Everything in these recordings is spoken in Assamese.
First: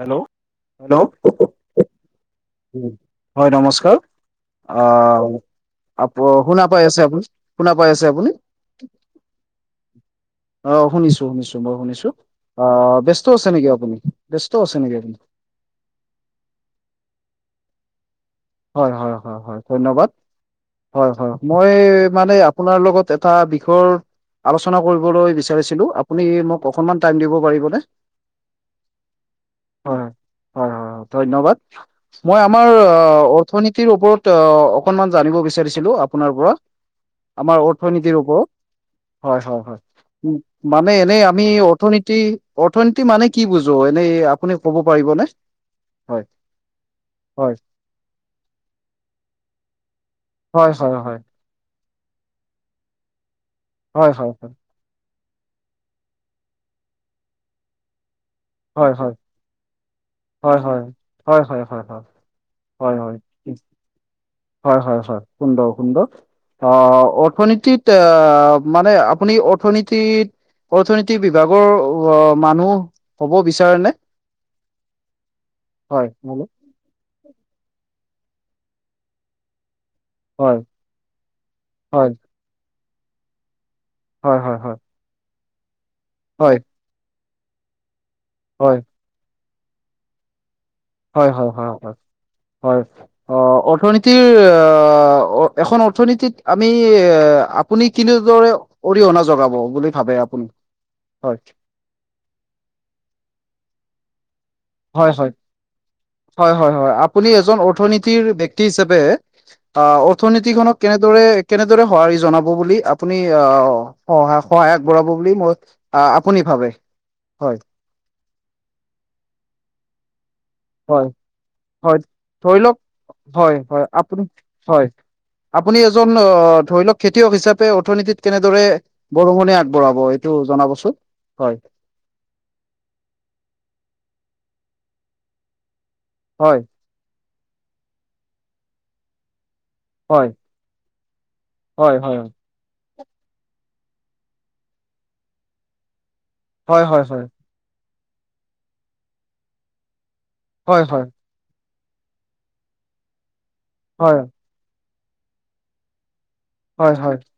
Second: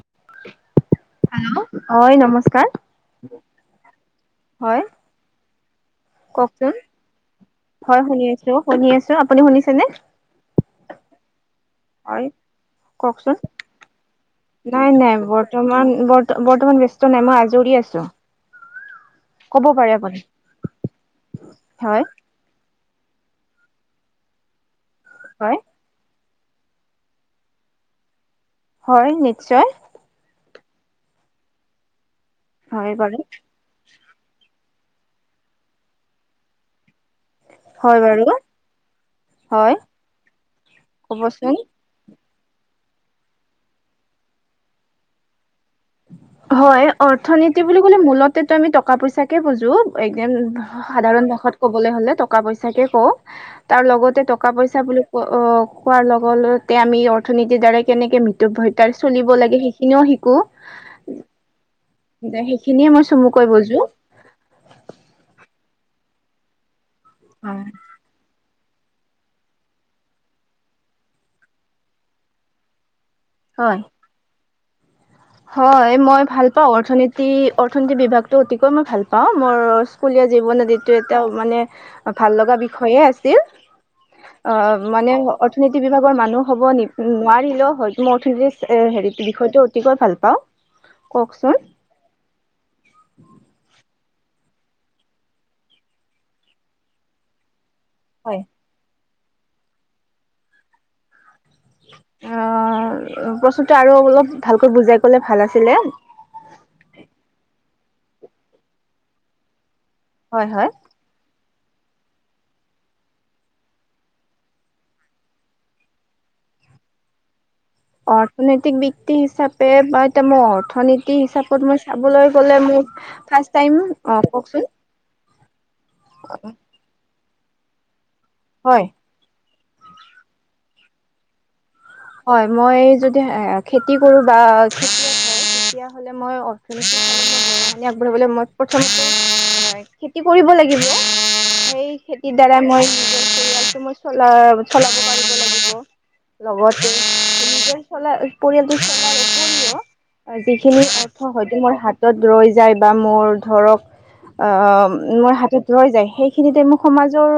হেল্ল' হেল্ল' হয় নমস্কাৰ। হয় নমস্কাৰ হয় অ আ শুনা কওকচোন। পাই আছে আপুনি শুনা পাই হয় আছে শুনি আপুনি? আছো শুনি আছো আপুনি শুনিছেনে? অ শুনিছো শুনিছো মই শুনিছো। হয় অ ব্যস্ত কওকচোন, আছে নেকি আপুনি ব্যস্ত আছে নাই নেকি নাই আপুনি বৰ্তমান বৰ্তমান ব্যস্ত নাই মই। জুৰি আছো হয় হয় হয় হয় ক'ব পাৰে ধন্যবাদ। আপুনি। হয় হয় মই হয়। মানে আপোনাৰ লগত এটা বিষয়ৰ আলোচনা কৰিবলৈ হয় বিচাৰিছিলো আপুনি মোক অকণমান টাইম দিব পাৰিবনে? হয় নিশ্চয়। হয় হয় হয় ধন্যবাদ মই আমাৰ হয় বাৰু অৰ্থনীতিৰ ওপৰত অ অকনমান জানিব বিচাৰিছিলো আপোনাৰ পৰা আমাৰ হয় অৰ্থনীতিৰ বাৰু ওপৰত। হয় হয় হয়। উ মানে এনেই আমি ক'বচোন। অৰ্থনীতি অৰ্থনীতি মানে কি বুজো এনেই আপুনি ক'ব পাৰিবনে? হয় হয় হয় অৰ্থনীতি বুলি কলে মূলতেতো আমি টকা পইচাকে বুজো। একদম হয় হয় সাধাৰণ ভাষাত কবলৈ হলে টকা পইচাকে কওঁ। তাৰ হয় লগতে হয় টকা হয় পইচা বুলি ক অ কোৱাৰ লগতে আমি অৰ্থনীতিৰ দ্বাৰাই কেনেকে ম হয় তাৰ হয় চুলিব লাগে সেইখিনিও শিকো। হয় হয়, হয় হয় হয় হয়, যে সেইখিনিয়ে হয় মই হয়। চমুকৈ বুজো হয় হয় হয়, সুন্দৰ সুন্দৰ, অ অৰ্থনীতিত মানে আপুনি অৰ্থনীতি অৰ্থনীতি বিভাগৰ অ মানুহ ক'ব বিচাৰে হয় নে? হয় মই ভাল পাওঁ অৰ্থনীতি অৰ্থনীতি বিভাগতটো অতিকৈ মই ভাল পাওঁ, মোৰ স্কুলীয়া জীৱন হয় নদটো এটা মানে হয় ভাল লগা বিষয়ে আছিল। হয় অ হয় হয় মানে অৰ্থনীতি বিভাগৰ মানুহ হয় হ'ব নি নোৱাৰিলেও হয় মই হয় হেৰিৰ বিষয়টো অতিকৈ ভাল পাওঁ। হয় হয় কওকচোন হয় হয়, হয় অ অৰ্থনীতি তিৰ আ এখন অৰ্থনীতিত আমি আপুনি হয় কিনেদৰে অৰিহণা জগাব বুলি ভাবে আপুনি? হয় অ প্ৰস্তুত আৰু অলপ ভালকৈ বুজাই হয় ক'লে হয়, ভাল আছিলে হয় হয় আপুনি এজন নীতিৰ ব্যক্তি হিচাপে হয় অৰ্থনীতি হয় খনত কেনেদৰে কেনেদৰে সঁহাৰি জনাব বুলি আপুনি আহ সায় সহায় আগবঢ়াব বুলি মই আপুনি ভাবে হয় অৰ্থনৈতিক বৃত্তি হিচাপে বা মোৰ হয়, অৰ্থনীতি হিচাপত মই হয়। চাবলৈ ধৰি গলে লওক মোক হয়, ফাৰ্ষ্ট টাইম হয়, আপুনি অ কওকচোন হয়, আপুনি এজন অ ধৰি লওক খেতি খয়ক হিচাপে অৰ্থনীতিত কেনেদৰে হয় বৰষুণে আগবঢ়াব এইটো জনাবচোন হয় হয় মই যদি খেতি কৰো বা খেতি মই হয় অৰ্থনতি আগবঢ়ালৈ মই প্ৰথম খেতি হয় কৰিব লাগিব স হয় হয় খেতিৰ দ্বাৰা মই মই চলা চলাব পাৰিব লাগিব। হয় হয় হয় লা পৰিয়ালটো চ যিখিনি হয় হয় অৰ্থ হয়তো মোৰ হাত হাতত ৰৈ যায় বা মোৰ ধৰক হয় মোৰ হাতত ৰৈ যায়। সেইখিনিতে মই হয় হয় সমাজৰ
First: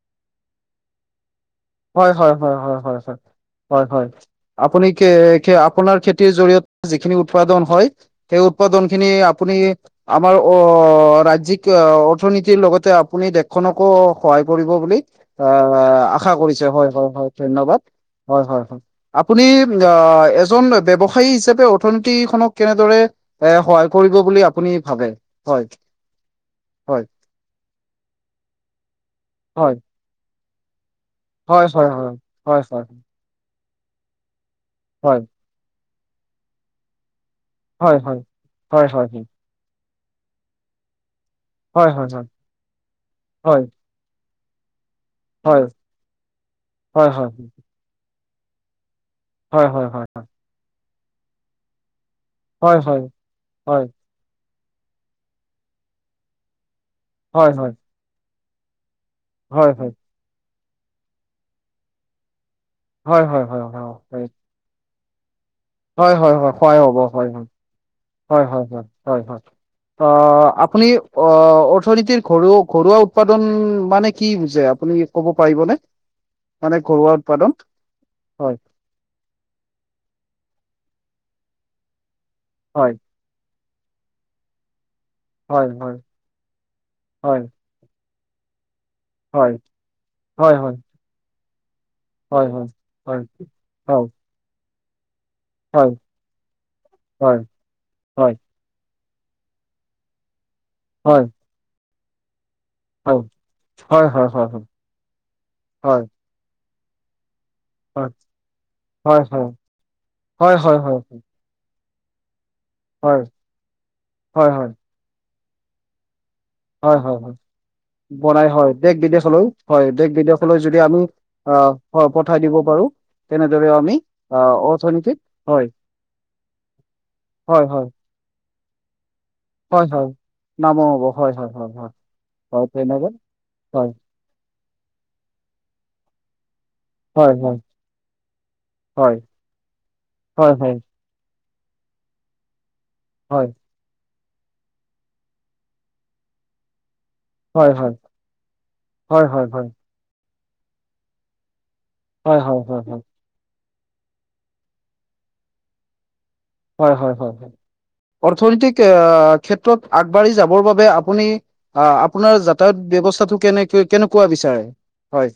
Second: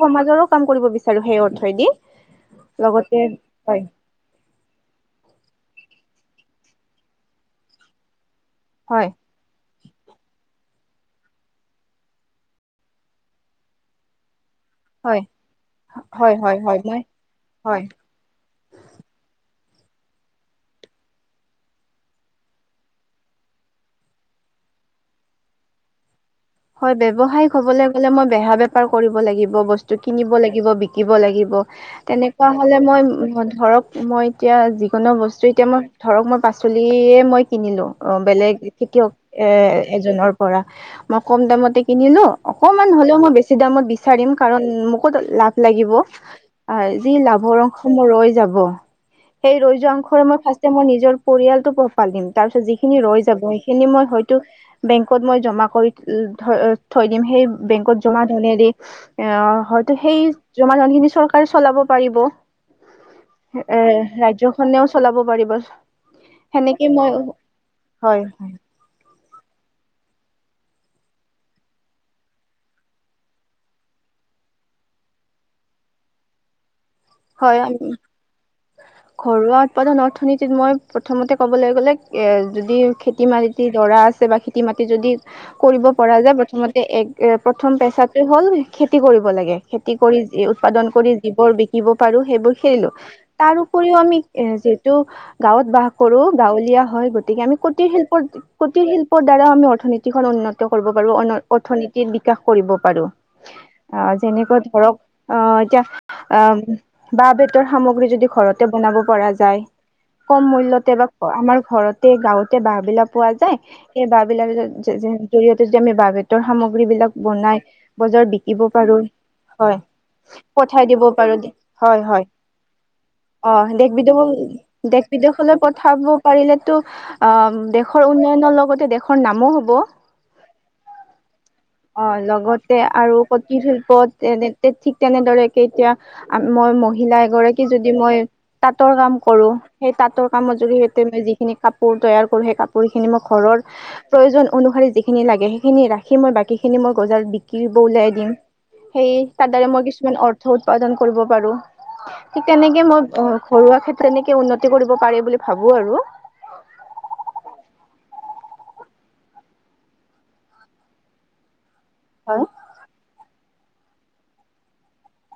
সমাজৰো কাম কৰিব বিচাৰোঁ সেইয় হয় হয় হয় হয় হয় হয় হয় হয়, আপুনি কে খ আপোনাৰ খেতিৰ জৰিয়তে যিখিনি উৎপাদন হয় সেই উৎপাদন খিনি হয় আপুনি আমাৰ অ ৰাজ্যিক অৰ্থনীতিৰ লগতে আপুনি দেশখনকো সহায় কৰিব বুলি হয় আশা আশা কৰিছে। হয় হয় হয় ধন্যবাদ, হয় হয় হয় হয় আপুনি অ এজন ব্যৱসায়ী হিচাপে অৰ্থনীতি খনক কেনেদৰে এ সহায় কৰিব বুলি আপুনি ভাবে হয় হয় বৱসায়িক হব গলে মই বেহা বেপাৰ কৰিব লাগিব হয় বস্তু কিনিব লাগিব শিকিব লাগিব হয় হয় হয় তেনেকুৱা হয় হ'লে মই ধৰক মই এতিয়া যিকোনো হয় বস্তু এতিয়া মই ধৰক মই পাচলিয়ে মই কিনিলো হয় অ হয় বেলেগ হয় হয় হয় খেতিয়ক এ এজনৰ পৰা মই কম দাম হয় হয় হয় কিনিলো অকমান হলেও মই বেছি দামত বিচাৰিম কাৰণ ম ক'ত লাভ হয় লাগিব আহ হয় যি হয় লাভৰ অংশসমূহ ৰৈ যাব সেই হয় ৰৈ হয় যোৱা অংশৰে মই ফাষ্ট মই নিজৰ পৰিয়ালটো পাই যাম হয় হয় হয় যিখিনি ৰৈ হয় যাব সেইখিনি হয়তো বেংকত মই জমা পাবলে থৈ দিম সেই হয় হয় হয় বেংকত জমা ধনেদি এ হয় হয়তো সেই জমা ধনখিনি চৰকাৰে চলাব পাৰিব হয় হয় হয় হয় হয় এ হয় ৰাজ্যখনেও চলাব পাৰিবা হয় খোৱাই হ'ব হয় হয় অ আপুনি অ অৰ্থনীতিৰ ঘৰু ঘৰুৱা উৎপাদন মানে কি বুজ আপুনি কব পাৰিব নে হয় ঘৰুৱা উৎপাদন অৰ্থনীতিত মই প্ৰথমতে ক'বলৈ গ'লে এ যদি হয় খেতি মাটি দৰা আছে বা খেতি মাটি যদি হয় কৰিব হয় পৰা যায় প্ৰথমতে এক এ হয় প্ৰথম পেচাটো হ'ল খেতি কৰিব হয় লাগে খেতি কৰি হয় হয় উৎপাদন কৰি জিবোৰ বিকিব পাৰো হয় সেইবোৰ হয় খেলিলো হয় তাৰ উপৰিও আমি এ যিহেতু গাঁৱত হয় বাস কৰো গাঁৱলীয়া হয় গতিকে আমি কোটিৰ শিল্পৰ হয় কোটিৰ শিল্প দ্বাৰা আমি অথনীতিখন উন্নত কৰিব পাৰো হয় অৰ্নীতি বিকাশ কৰিব পাৰো হয় হয় আহ হয় হয় যেনেকৈ ধৰক আহ এতিয়া হয় বা বেত সামগ্ৰী যদি ঘৰতে বনাব হয় পৰা হয় যায় কম হয় হয় মূল্য হয় বা আমাৰ ঘৰতে গাঁৱত তিয়া বাঁহ বিলাক হয় পোৱা যায় সেই বাঁহ হয় বিলাক হয় হয় জৰিয়তে যদি আমি বাঁ ৰ সামগ্ৰী হয় হয় বিলাক হয় বনাই বজাৰত বনাই বিকিব হয় দেশ পাৰো বিদেশলৈ হয় পঠাই দিব পাৰো অঁ হয় পঠাই দিব পাৰো অ তেনেদৰে দেশ আমি বিদেশ আহ দেশ অৰ্থনীতিত বিদেশলৈ হয় পঠাব পাৰিলেতো অ হয় হয় দেশৰ উন্নয়ন লগতে দেখুৱ হয় হয় নামৰ হব হয় হয় হয় হয় অ হয় লগতে তেনেকে আৰু কুটীৰ হয় শিল্পত তেনে ঠিক তেনেদৰে কেে এতিয়া মই মহিলা হয় হয় এগৰাকী যদি মই তাঁতৰ কাম কৰো সেই তাঁতৰ কামৰ হয় যোগে হয় সতে মই যি খিনি কাপোৰ তৈয়াৰ কৰো সেই কাপোৰ খিনি মই হয় ঘৰৰ প্ৰয়োজন অনুসৰি যিখিনি লাগে সেইখিনি ৰাখি মই বাকীখিনি মোক গজাল বিক হয় হয় ওলাই দিম সেই হয় হয় তাৰ হয় দ্বাৰা মই কিছুমান অৰ্থ উৎপাদন কৰিব পাৰো হয় ঠিক হয় তেনেকে হয় হয় মই ঘৰুৱা ক্ষেত্ৰত, তেনেকে উন্নতি কৰিব পাৰি বুলি ভাবো আৰু। হয় হয়, হয় হয়। অৰ্থনৈতিক, আ ক্ষেত্ৰত আগবাঢ়ি যাবৰ বাবে আপুনি আ-আপোনাৰ হয় যাতায়াত ব্যৱস্থাটো কেনেক-কেনেকুৱা বিচাৰে? হয়।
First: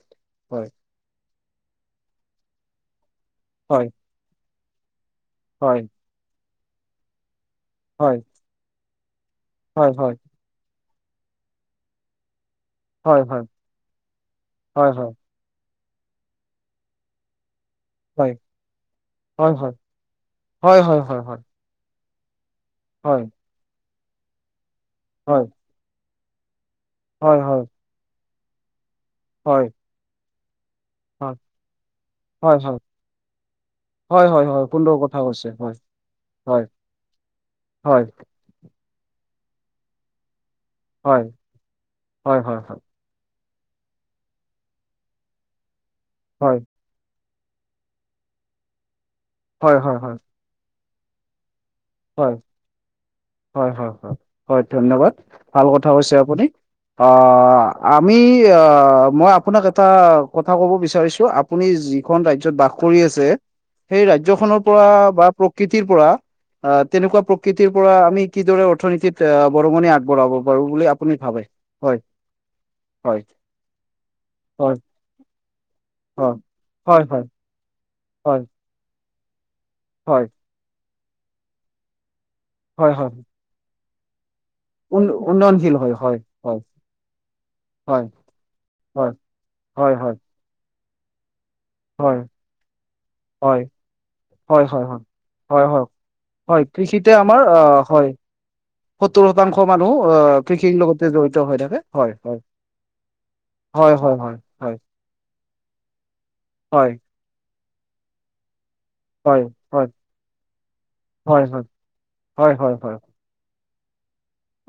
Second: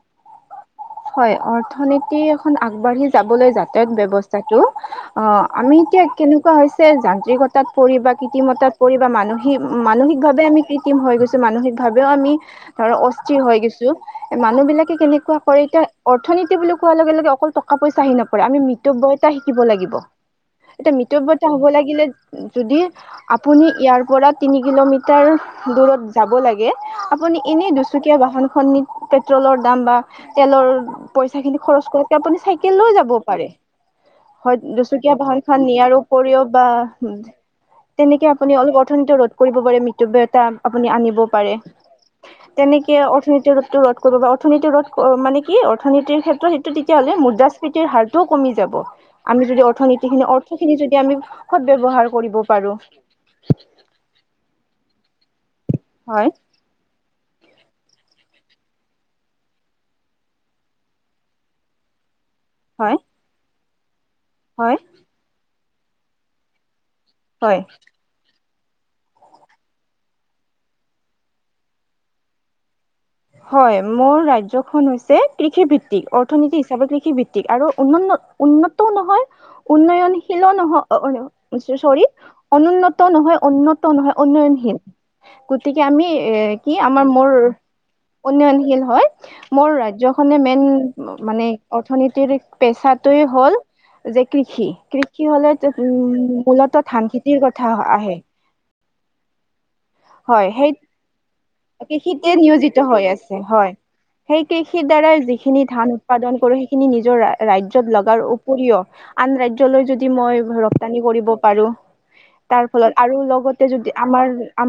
হয় হয়, অৰ্থনীতি এখন আগবাঢ়ি যাবলৈ যাতায়াত হয় ব্যৱস্থাটো অ'। আমি হয় এতিয়া কেনেকুৱা হৈছে যান্ত্ৰিকতাত পৰি বা হয় কৃত্ৰিমতাত পৰি বা মানসিক হয় মানসিকভাৱে আমি কৃত্ৰিম হৈ গৈছো, মানসিকভাৱেও আমি ধৰ অস্থিৰ হয় গেইছো। এ হয় মানুহবিলাকে হয় কেনেকুৱা কৰে এতিয়া, অৰ্থনীতি বুলি কোৱাৰ লগে লগে অকল টকা টকা-পইচা আহি হয় নপৰে, আমি মিতব্যয়তা শিকিব হয় লাগিব। হয় এতিয়া হয় হয় মিতব্যয়তা হ'ব লাগিলে। যদি হয় আপুনি ইয়াৰ পৰা তিনি হয় কিলোমিটাৰ হয় দূৰত যাব লাগে, হয় হয় আপুনি হয় এনেই দুচকীয়া বাহনখন নি হয় পেট্ৰলৰ দাম বা তেলৰ পইচাখিনি খৰচ কৰাতকে আপুনি হয় হয় হয় চাইকেল লৈও যাব পাৰে। হয়। দুচুকীয়া বাহনখান নিয়াৰ উপৰিও হয় বা হয় তেনেকে আপুনি অলপ অৰ্থনীতি ৰোধ কৰিব পাৰে, মিতব্যয়িতা আপুনি আনিব হয় পাৰে। হয় হয় হয় তেনেকে অৰ্থনীতি ৰোধ কৰিব। বা অৰ্থনীতি ৰোধ মানে কি অৰ্থনীতিৰ ক্ষেত্ৰত হয় সেইটো তেতিয়াহ'লে মুদ্ৰা মুদ্ৰাস্ফীতি হাৰটোও কমি যাব। আমি যদি হয় হয় হয় অৰ্থনীতিখিনি অৰ্থখিনি যদি আমি সৎ ব্যৱহাৰ হয় কৰিব পাৰো। হয় হয় হয় হয় ধন্যবাদ। ভাল কথা কৈছে হয় আপুনি। আ, আমি আ মই আপোনাক এটা কথা ক'ব বিচাৰিছোঁ, আপুনি যি খন ৰাজ্যত বাস হয় কৰি আছে, সেই ৰাজ্যখনৰ হয় পৰা বা প্ৰকৃতিৰ পৰা তেনেকুৱা হয় প্ৰকৃতিৰ পৰা আমি কিদৰে অৰ্থনীতিত বৰঙণি আগবঢ়াব পাৰো বুলি আপুনি ভাবে? হয়। হয় হয়। মোৰ হয় ৰাজ্যখন হৈছে কৃষিভিত্তিক। অৰ্থনীতি হিচাপে হয় হয় কৃষিভিত্তিক আৰু উন্ন হয় উন্নতও নহয়। হয় উন্নয়নশীলো নহয়। চৰী, হয় হয় অনুন্নত হয় নহয় উন্নত নহয়। উন্নয়নশীন। উন উন্নয়নশীল গতিকে হয় আমি হয় এ হয় কি আমাৰ মোৰ হয় উন্নয়নশীল হয়। মোৰ হয় হয় ৰাজ্যখনে মেইন মানে হয় অৰ্থনীতিৰ পেচাত টোৱে হ'ল হয় যে হয় হয় হয় কৃষি, হয় কৃষি হয় হ'লে হয় হয় উম হয় মূলতঃ কৃষিতে ধান আমাৰ খেতিৰ কথা আহ হয় আহে। সত্তৰ শতাংশ মানুহ আহ হয় সেই কৃষিৰ লগতে জড়িত। হৈ থাকে হয় কৃষিতে হয় নিয়োজিত হৈ আছে, হয়। সেই কৃষিৰ দ্বাৰা যিখিনি ধান উৎপাদন কৰো, সেইখিনি নিজৰ ৰাজ্যত লগাৰ উপৰিও আন হয় ৰাজ্যলৈ হয় যদি মই ৰপ্তানি কৰিব হয় হয় পাৰো, হয় হয় তাৰ হয় হয় ফলত আৰু লগত যদি,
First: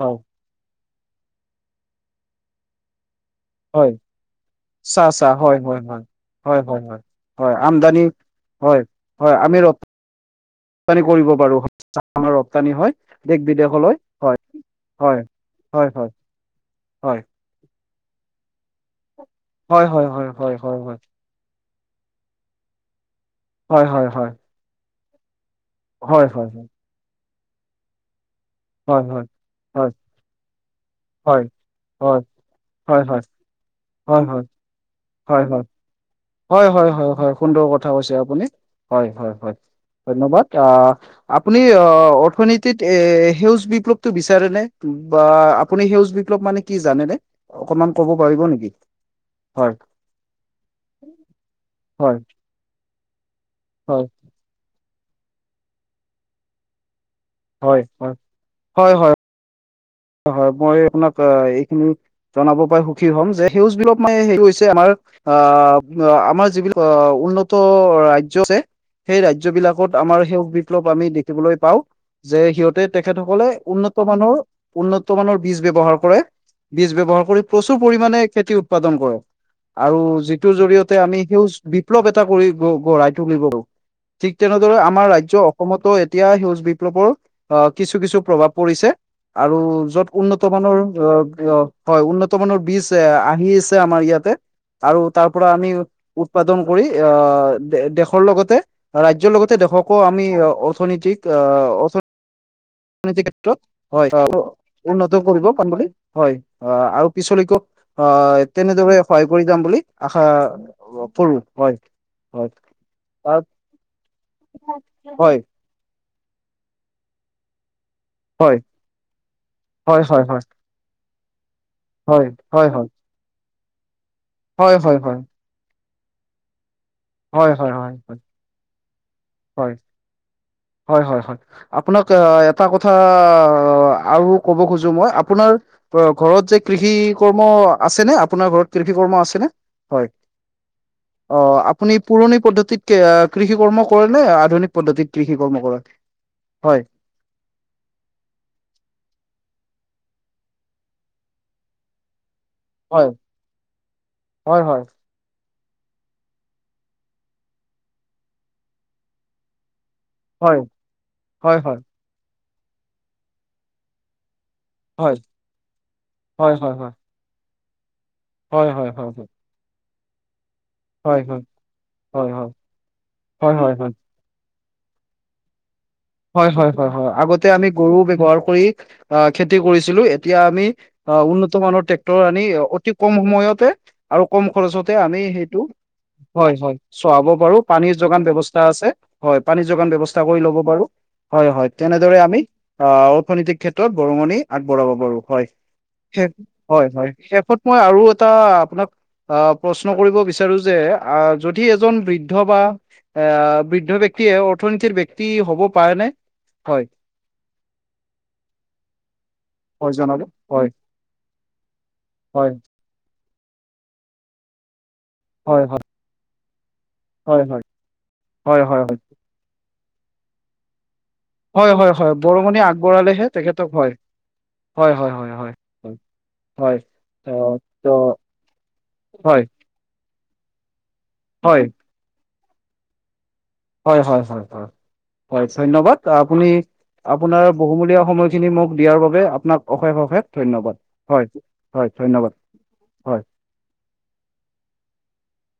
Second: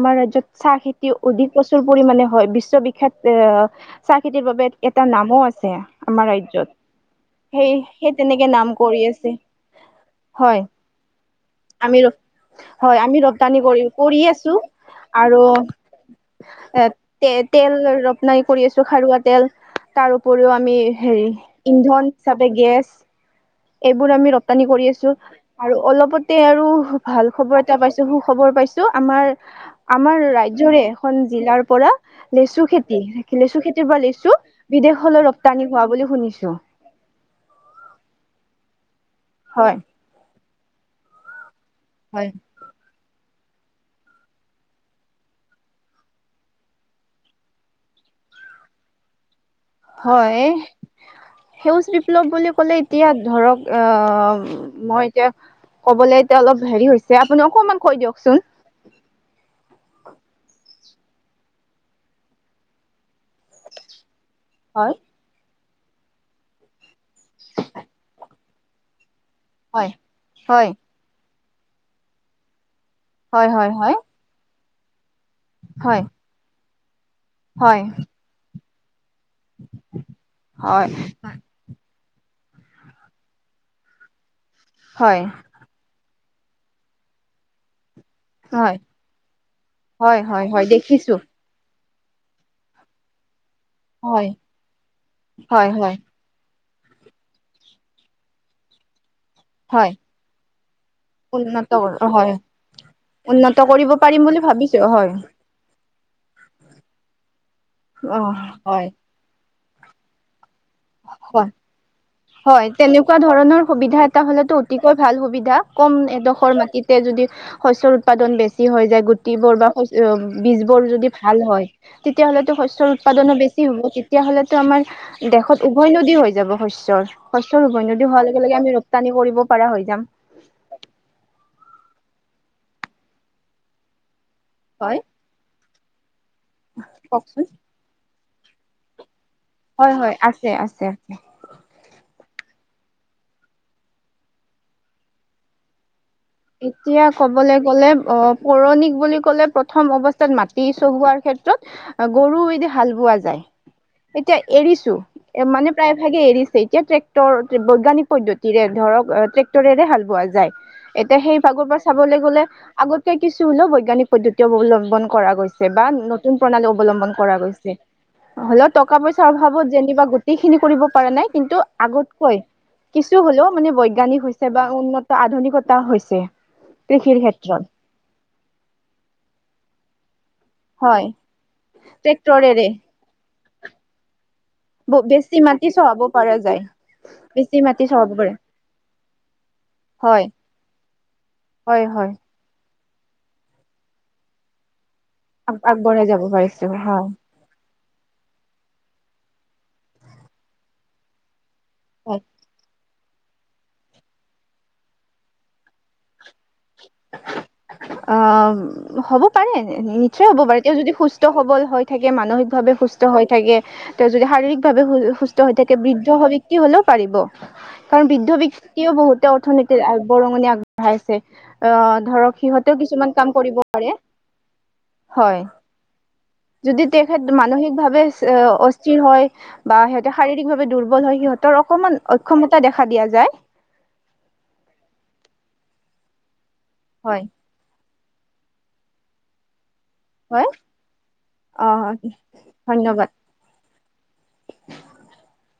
হয় ৰাজ্যত চাহখেতি অধিক প্ৰচুৰ পৰিমাণে হয়। বিশ্ববিখ্যাত এ হয় চাহখেতিৰ বাবে এটা চাহ চাহ নামো হয় আছে। হয় হয় আমাৰ হয় ৰাজ্যত হয় হয় হয় সেই আমদানি সেই তেনেকে নাম হয়। কৰি আছে হয় আমি ৰ হয় ৰপ্তানি কৰিব পাৰো। আমি আমাৰ ৰপ্তানি হয়, আমি ৰপ্তানি কৰি দেশ-বিদেশলৈ কৰি হয়। আছো হয়, আৰু হয় হয়। এ হয় তে-তেল ৰপ্তানি কৰি আছো। খাৰুৱা তেল, হয় হয় তাৰ হয় উপৰিও হয় হয় আমি হেৰি ইন্ধন হিচাপে গেছ হয় হয় এইবোৰ হয় আমি ৰপ্তানি কৰি আছো। আৰু হয় অলপতে হয় আৰু ভাল খবৰ এটা পাইছো সুখ খবৰ পাইছো, হয় হয় হয় হয় আমাৰ-আমাৰ ৰাজ্যৰে এখন হয় জিলাৰ পৰা লেচুখেতি হয় হয় হয় হয় হয় লেচু খেতিৰ পৰা হয় হয় লেচু বিদেশলৈ হয় হয় ৰপ্তানি হোৱা বুলি শুনিছো। হয় হয় হয় হয়। সুন্দৰ কথা কৈছে আপুনি। হয় হয় হয়। ধন্যবাদ আ-আপুনি অৰ্থনীতিত। এ সেউজ বিপ্লৱটো বিচাৰে নে? বা আপুনি সেউজ বিপ্লৱ মানে কি জানেনে? অকমান। ক'ব পাৰিব নেকি? হয় হয়। সেউজ হয় বিপ্লৱ বুলি ক'লে এতিয়া ধৰক, আ। হয় মই এতিয়া ক'বলে এতিয়া অলপ হেৰি হৈছে, আপুনি হয় অকনমান কৈ হয় দিয়কচোন। হয় হয় হয় মই আপোনাক এইখিনি জনাব পাই সুখী হ'ম যে, সেউজ বিপ্লৱ মানে সেইটো হৈছে আমাৰ হয় আহ আমাৰ যিবিলাক উন্নত ৰাজ্য আছে। সেই ৰাজ্য হয় বিলাকত আমাৰ সেউজ হয় বিপ্লৱ আমি দেখিবলৈ পাওঁ যে সিহঁত তে তেখেতসকলে হয় হয় হয় উন্নত মানৰ উন্নত মানৰ বীজ ব্যৱহাৰ হয় কৰে বীজ ব্যৱহাৰ প্ৰচুৰ হয় পৰিমাণে খেতি উৎপাদন কৰে আৰু যিটোৰ হয় জৰিয়তে আমি স লৱ এটা কৰি গঢ়াই তুলিব ঠিক তেনেদৰে আমাৰ হয় ৰাজ্য অসমতো এতিয়া সেউজ বিপ্লৱৰ আহ কিছু কিছু প্ৰভাৱ হয় পৰিছে। আৰু যত হয় উন্নত হয় হয় মানৰ দেখিছো অ হয় উন্নত মানৰ বীজ এ আহি। আমাৰ হয় ইয়াতে আৰু তাৰ পৰা আমি হয় হয় উৎপাদন আহ দেশৰ লগতে ৰাজ ৰাজ্যৰ লগতে হয় দেশকো আমি অৰ্থনীতিক উন্নত অৰ্তি কৰ হয় অৰ্থনীতি উন্নত ক্ষেত্ৰত কৰিব হয় পাৰিম বুলি ভাবিছো হয় উন্নত কৰিব পাম বুলি হয় অ আৰু পিছলৈকে অ তেনেদৰে সহায় কৰি যাম বুলি আশা কৰো হয়। হয় তেনেকুৱা হয় ধৰণৰ সুবিধা এটা হলেতো অতিকৈ ভাল হয় সুবিধা কম এডখ মাটিতে যদি শস্য উৎপাদন হয় বেছি হৈ যায় গুটিবোৰ বা হয় হয় হয় শ বীজ বোৰ যদি ভাল হয় হয়, তেতিয়াাহ'লেতো হয়, হয়, শস্যৰ উৎপাদনো বেছি তেতিয় হ'লেতো হয়, হয়, হয়, আমাৰ দেশত উভয় নদী হৈ যাব শস্য হয়, শস্যৰ হয়, হয়, হয়, উভয় নদী হোৱাৰ লগে লগে আমি ৰপ্তানি কৰিব পৰা হয়, হৈ যাম হয় হয় হয় আপোনাক এটা কথা আৰু ক'ব খোজো হয় মই আপোনাৰ ঘৰত যে কৃষি কৰ্ম কওকচোন আছে নে আপোনাৰ ঘৰত কৃষি কৰ্ম আছে। নে হয় অ আপ পুৰণি পদ্ধতিত কৃষি কৰ্ম কৰে নে আধুনিক পদ্ধতিত কৃষি কৰ্ম কৰে হয়, এতিয়া কবলৈ গ'লে অ পৌৰণিক বুলি ক'লে প্ৰথম অৱস্থা মাটি চহোৱাৰ ক্ষেত্ৰত গৰু হাল হয়, বোৱা যায় এতিয়া হয়, হয়, এৰিছো মানে প্ৰায়ভাগে এৰিছে এতিয়া ট্ৰেক্টৰ বৈজ্ঞানিক পদ্ধতিৰে ধৰক ট্ৰেক্টৰে হাল পোৱা যায় হয়, এতিয়া সেই হয়, ভাগৰ হয়, পৰা চাবলৈ গ'লে আগতকে কিছু হলেও বৈজ্ঞানিক পদ্ধতি অৱলম্বন হয়, কৰা গৈছে বা নতুন হয়, প্ৰণালী হয়, হয়, অৱলম্বন কৰা গৈছে হ'লেও হয়, হয়, টকা হয়, পইচাৰ অভাৱত যেনিবা গোটেই খিনি কৰিব পৰা হয়, হয়, নাই হয়, কিন্তু হয়, হয়, হয়, হয়, আগতকৈ কিছু হ'লেও হয়, মানে হয় হয় বৈজ্ঞানিক হৈছে বা উন্নত আধুনিকতা হৈছে হয় হয় হয় হয় কৃষিৰ আগতে ক্ষেত্ৰত। আমি গৰু ব্যৱহাৰ কৰি আহ খেতি কৰিছিলো এতিয়া আমি হয়, অ উন্নত মানৰ ট্ৰেক্টৰ আনি ট্ৰেক্টৰেৰে অতি কম সময়তে আৰু কম খৰচতে আমি বেছি সেইটো মাটি চহাব পৰা হয় যায়। হয় চোৱাব বেছি পাৰো মাটি পানীৰ চহাব যোগান পাৰে, ব্যৱস্থা আছে হয় পানীৰ যোগান ব্যৱস্থা হয়। কৰি ল'ব পাৰো হয় হয় তেনেদৰে আমি অ অৰ্থনৈতিক ক্ষেত্ৰত বৰঙণি আগবঢ়াব হয় আগ আগবঢ়াই যাব পাৰিছো হয় শেষত মই আৰু এটা আপোনাক আহ প্ৰশ্ন কৰিব বিচাৰো যে আহ যদি এজন বৃদ্ধ বা আ বৃদ্ধ ব্যক্তিয়ে অৰ্থনীতিৰ ব্যক্তি হ'ব পাৰে ন হয় হ'ব পাৰে হয় জনাব নিশ্চয় হ'ব পাৰে হয় তেওঁ যদি সুস্থ সবল হৈ থাকে হয় মানসিকভাৱে সুস্থ হৈ থাকে তেওঁ যদি শাৰীৰিক ভাৱে সুস্থ হৈ হয় থাকে হয় বৃদ্ধ ব্যক্তি হলেও পাৰিব হয় হয় কাৰণ বৃদ্ধ হয় হয় ব্যাক্তিও বহুতে অৰ্থনীতিৰ বৰঙণি আগবঢ়াইছে হয় হয় অ', হয় ধৰক বৰঙণি সিহঁতেও কিছুমান আগবঢ়ালেহে কাম কৰিব তেখেতক পাৰে হয় হয় হয় হয় হয় হয় যদি তেখেত অ' ত মানসিকভাৱে অস্থিৰ হয় বা সিহঁতে শাৰীৰিক ভাৱে দুৰ্বল ব হয় সিহঁতৰ অকমান অক্ষমতা দেখা দিয়া যায় হয় হয় হয় হয় হয় ধন্যবাদ আপুনি হয় আপোনাৰ বহুমূলীয়া সময়খিনি মোক দিয়াৰ বাবে আপোনাক অশেষ অশেষ হয় ধন্যবাদ হয় অ হয় ধন্যবাদ ধন্যবাদ হয়। [inaudible]